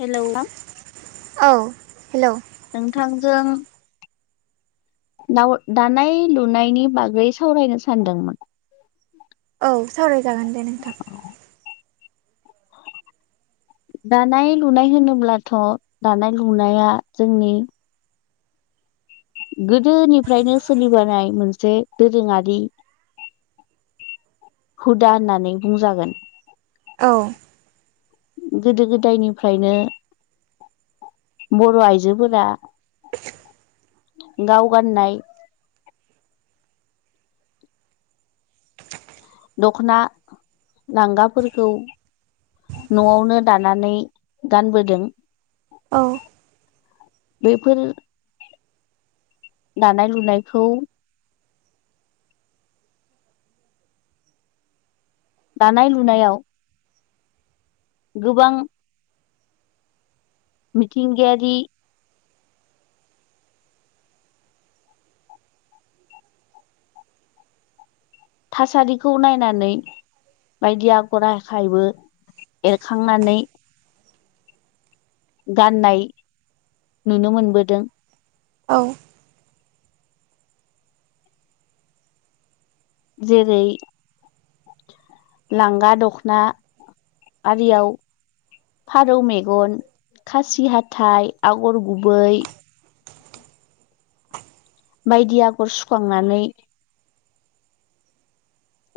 Hello औ hello नोंथांजों दानाय लुनायनि बागै सावरायनो सानदोंमोन। औ सावरायजागोन दे नोंथां दानाय लुनाय होनोब्लाथ' दानाय लुनाया जोंनि गोदोनिफ्रायनो सोलिबोनाय मोनसे दोरोङारि हुदा होननानै बुंजागोन। औ गोदो गोदायनिफ्रायनो बर' आइजोफोरा गाव गाननाय दख'ना लांगाफोरखौ न'आवनो दानानै गानबोदों औ बेफोर दानाय लुनायखौ दानाय लुनायाव गोबां मिथिंगायारि थासारिखौ नायनानै बायदि आगर आखायबो एरखांनानै गाननाय नुनो मोनबोदों औ जेरै लांगा दखना आरियाव फारौ मेगन खासि हाथथाय आगर गुबै बायदि आगर सुखांनानै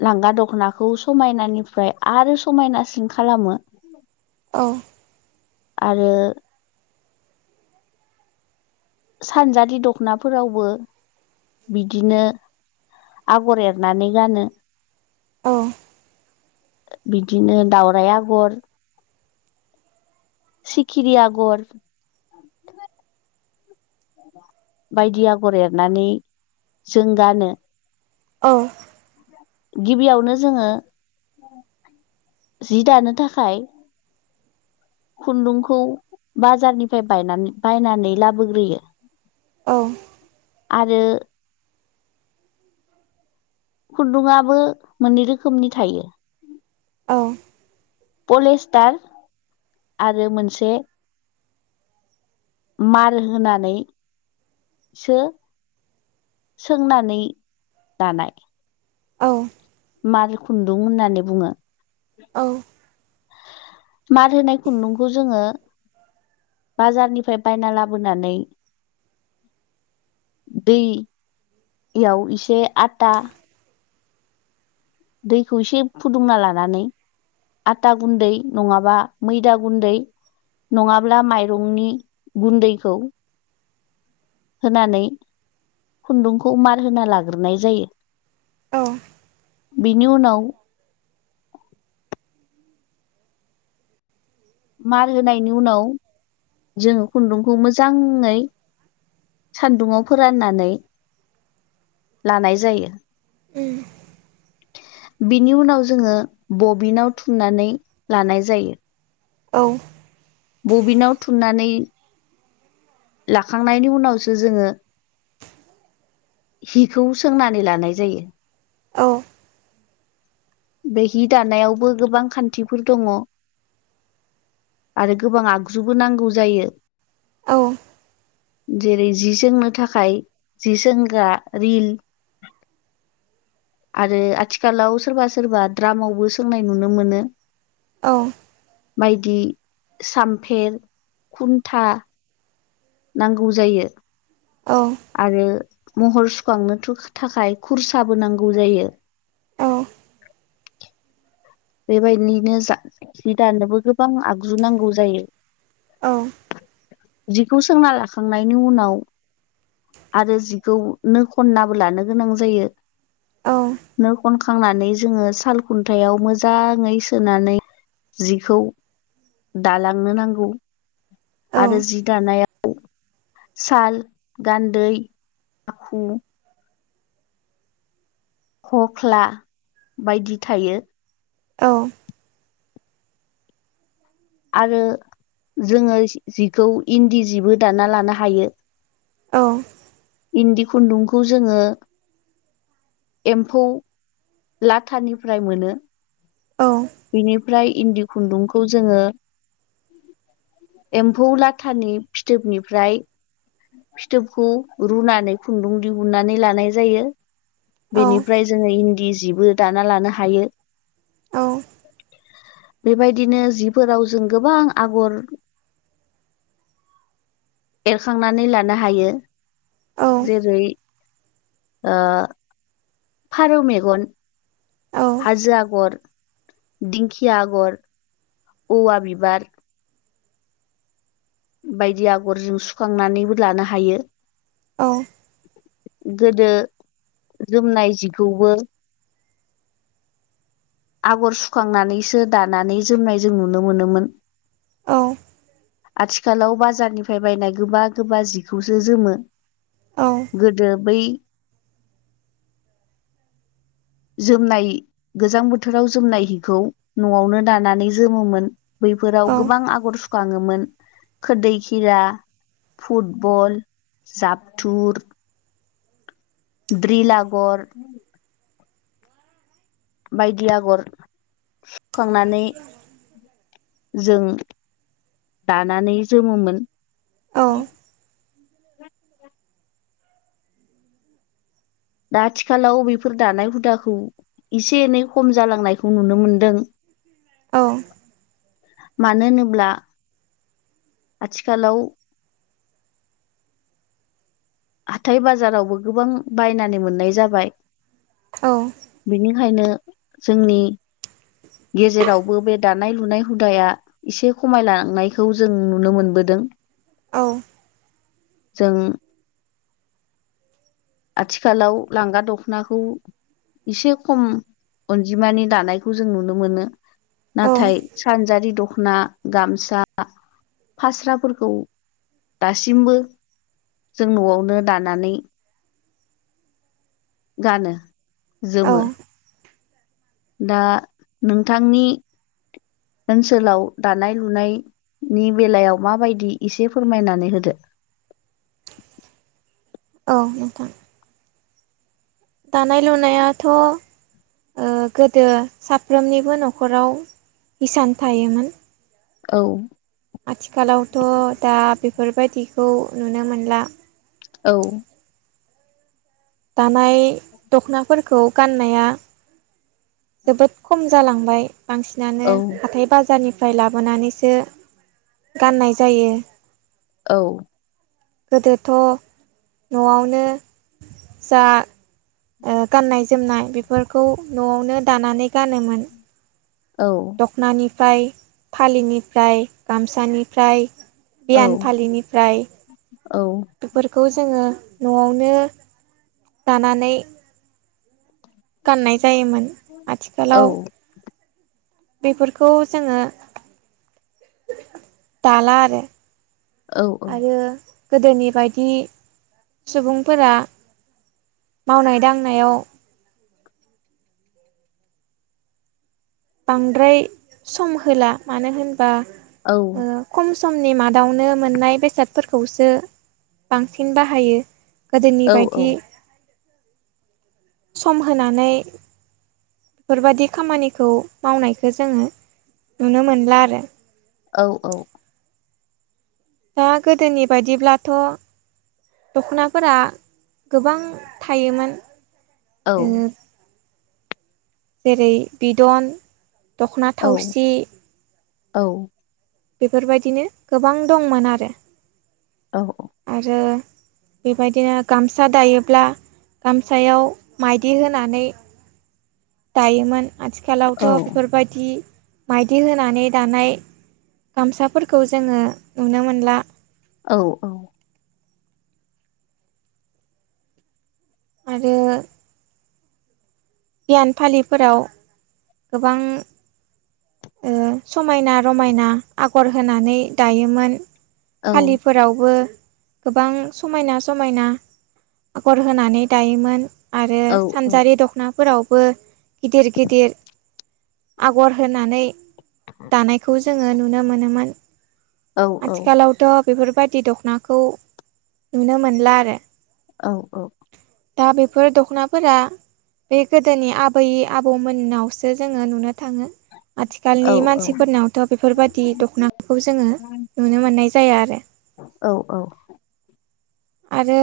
लांगा दख'नाखौ समायनानिफ्राय आरो समायनासिन खालामो। औ आरो सानजालि दख'नाफोरावबो बिदिनो आगर एरनानै गानो औ बिदिनो दाावराइ आगर सिखिरि आगर बायदि आगर एरनानै जों गानो औ गिबियावनो जोंङो जि दानो थाखाय खुन्दुंखौ बाजारनिफ्राय बायनानै बायनानै लाबोग्रोयो औ आरो खुन्दुङाबो मोननै रोखोमनि थायो। औ पलेस्टार आरो मोनसे मार होनानै सो सोंनानै दानाय। औ मार खुन्दुं होननानै बुङो। औ मार होनाय खुन्दुंखौ जोङो बाजारनिफ्राय बायना लाबोनानै दैयाव इसे आता दैखौ एसे फुदुंना लानानै आता गुन्दै नङाबा मैदा गुन्दै नङाब्ला माइरंनि गुन्दैखौ होनानै खुन्दुंखौ मार होना लाग्रोनाय जायो। औ बिनि उनाव मार होनायनि उनाव जों खुन्दुंखौ मोजाङै सान्दुुंआव फोराननानै लानाय जायो। उम बिनि उनाव जोङो बबिनाव थुमनानै लानाय जायो। औ थुनानै लाखांनायनि उनावसो जोङो हिखौ सोंनानै लानाय जायो। बे हि दानायावबो गोबां खान्थिफोर दङ। आरो गोबां आगजुबो नांगौ जायो। औ जेरै जि सोंनो थाखाय जि सोंग्रा रिल आरो आथिखालाव सोरबा सोरबा द्रामावबो सोंनाय नुनो मोनो। औ बायदि सामफेर खुन्था नांगौ जायो। आरो महर सुखांनो थुख थाखाय खुरसाबो नांगौ जायो। [inaudible] बेबायदिनो जा जि दानोबो गोबां आगजु नांगौ जायो। औ जिखौ सोंना लाखांनायनि उनाव आरो जिखौ नो खननाबो लानो गोनां जायो। उम नो खनखांनानै जोङो साल खुन्थायाव मोजां जाङै सोनानै जिखौ दालांनो नांगौ। औ आरो जि दानायाव साल गान्दै माखु खख्ला बायदि थायो। औ आरो जोङो जिखौ इन्दि जिबो दाना लानो हायो। औ इन्दि खुन्दुंखौ जोङो एम्फौ लाथानिफ्राय मोनो। बेनिफ्राय इन्दि खुन्दुंखौ जोङो एम्फौ लाथानि फिथोबनिफ्राय फिथोबखौ रुनानै खुन्दुं दिहुननानै लानाय जायो। औ बेनिफ्राय जोङो इन्दि जिबो दाना लानो हायो। औ बेबायदिनो जिफोराव जों गोबां आगर एरखांनानै लानो हायो औ जेरै आ फारौ मेगन औ औ हाजो आगर दिंखिया आगर औव बिबार बायदि आगर जों सुखांनानैबो लानो हायो। औ गोदो जोमनाय जिखौबो आगर सुखांनानैसो दानानै जोमनाय जों नुनो मोनोमोन। औ आथिखालाव बाजारनिफ्राय बायनाय गोबा गोबा जिखौसो जोमो औ गोदो बै जोमनाय गोजां बोथोराव जोमनाय हिखौ न'आवनो दानानै जोमोमोन। बैफोराव गोबां औ औ आगर सुखाङोमोन खोरदै खिरा फुटबल जापटुर द्रिल आगर बायदि आगर सुखांनानै जों दानानै जोमोमोन। दा आथिखालाव बेफोर दानाय हुदाखौ एसे एनै खम जालांनायखौ नुनो मोनदों। औ मानो होनोब्ला आथिखालाव हाथाय बाजारावबो गोबां बायनानै मोननाय जाबाय। औ बेखायनो जोंनि गेजेरावबो बे दानाय लुनाय हुदाया एसे खमायलांनायखौ जों नुनो मोनबो दों औ जों आथिखालाव लांगा दख'नाखौ एसे खम अनजिमानि दानायखौ जों नुनो मोनो। नाथाय सानजारि दख'ना गामसा फास्राफोरखौ दासिमबो जों न'आवनो दानानै गानो औ औ जोमो दा नोंथांनि ओनसोलाव दानाय लुनायनि बेलायाव माबायदि एसे फोरमायनानै होदो। औ नोंथां। दानाय लुनायाथ' ओ गोदो साफ्रोमनिबो न'खराव इसान थायोमोन औ आथिखालावथ' दा बेफोरबायदिखौ नुनो मोनला औ दानाय दख'नाफोरखौ गाननाया जोबोद खम जालांबाय बांसिनानो औ हाथाय बाजारनि फ्राय लाबोनानैसो गाननाय जायो। औ। गोदोथ' न'आवनो जा ओ गाननाय जोमनाय बेफोरखौ न'आवनो दानानै गानोमोन। औ दख'नानिफ्राय फालिनिफ्राय गामसानिफ्राय बियान फालिनिफ्राय औ बेफोरखौ जोंङो न'आवनो दानानै गाननाय जायोमोन औ आथिखालाव बेफोरखौ जोंङो दाला आरो। औ आरो गोदोनि बायदि सुबुंफोरा मावनाय दांनायाव बांद्राय सम होला मानो होनबा औ ओ खम समनि मादावनो मोननाय बेसादफोरखौसो बांसिन बाहायो। गोदोनि औ बायदि सम होनानै बेफोरबादि खामानिखौ मावनायखौ जोंङो नुनो मोनला आरो। औ औ। दा गोदोनि बायदिब्लाथ' दख'नाफोरा गोबां थायोमोन। औ। ओ जेरै बिदन दख'ना औ थावसि औ। बेफोरबायदिनो गोबां दंमोन आरो। औ। औ आरो बेबायदिनो गामसा दायोब्ला गामसायाव माइदि होनानै दायोमोन। आथिखालावथ' बेफोरबायदि माइदि होनानै दानाय गामसाफोरखौ जोंङो नुनो मोनला। औ औ। आरो बियान फालिफोराव गोबां ओ समायना रमायना आगर होनानै दायोमोन। फालिफोरावबो गोबां समायना समायना आगर होनानै दायोमोन। आरो सानजारि दख'ना फोरावबो गिदिर गिदिर आगर होनानै दानायखौ जोंङो नुनो मोनोमोन औ आथिखालावथ' बेफोरबायदि दख'नाखौ नुनो मोनला आरो। औ औ। दा बेफोर दख'नाफोरा बे गोदोनि आबै आबौमोननावसो जोंङो नुनो थांङो। आथिखालनि मानसिफोरनावथ' बेफोरबायाददि दख'नाखौ जोंङो नुनो मोननाय जाया आरो। औ औ। आरो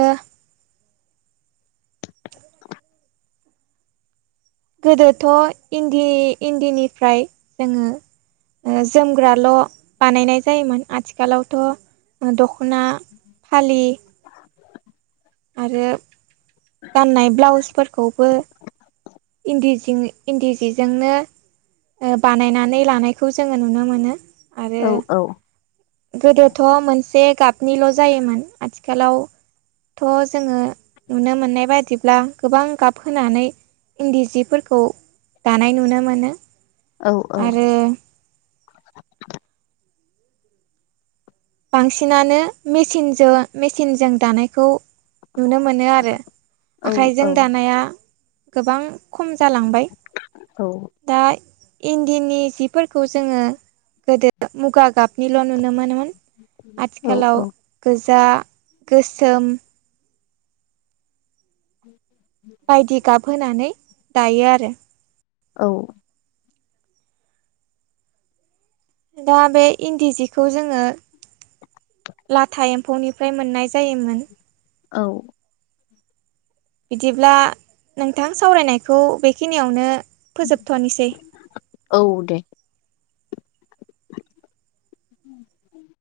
गोदोथ' इन्दि इन्दिनिफ्राय जोंङो ओ जोमग्राल' बानायनाय जायोमोन आथिखालावथ' दख'ना द'खना फालि आरो गाननाय ब्लाउसफोरखौबो इन्दिजों इन्दि जिजोंनो बानायनानै लानायखौ जोंङो नुनो मोनो। आरो औ औ। गोदोथ' मोनसे गाबनिल' जायोमोन आथिखालाव थ' जोङो नुनो मोननाय बादिब्ला गोबां गाब होनानै। इन्दि जि फोरखौ दानाय नुनो मोनो। औ - औ। आरो बांसिनानो मेसिनजो मेचिनजों दानायखौ। नुनो मोनो आरो आखाइजों दानाया गोबां। खम जालांबाय दा। इन्दिनि जि फोरखौ जोङो गोदो मुगा गाबनिल' नुनो मोनोमोन। आथिखालाव गोजा गोसोम। [unintelligible] बायदि गाब होनानै दायो आरो। औ। दा बे इन्दि जिखौ जोङो। लाथा एम्फौनिफ्राय मोननाय जायोमोन। औ। बिदिब्ला नोंथां सावरायनायखौ बेखिनियावनो। फोजोबथ'नोसै। औ दे [unintelligible]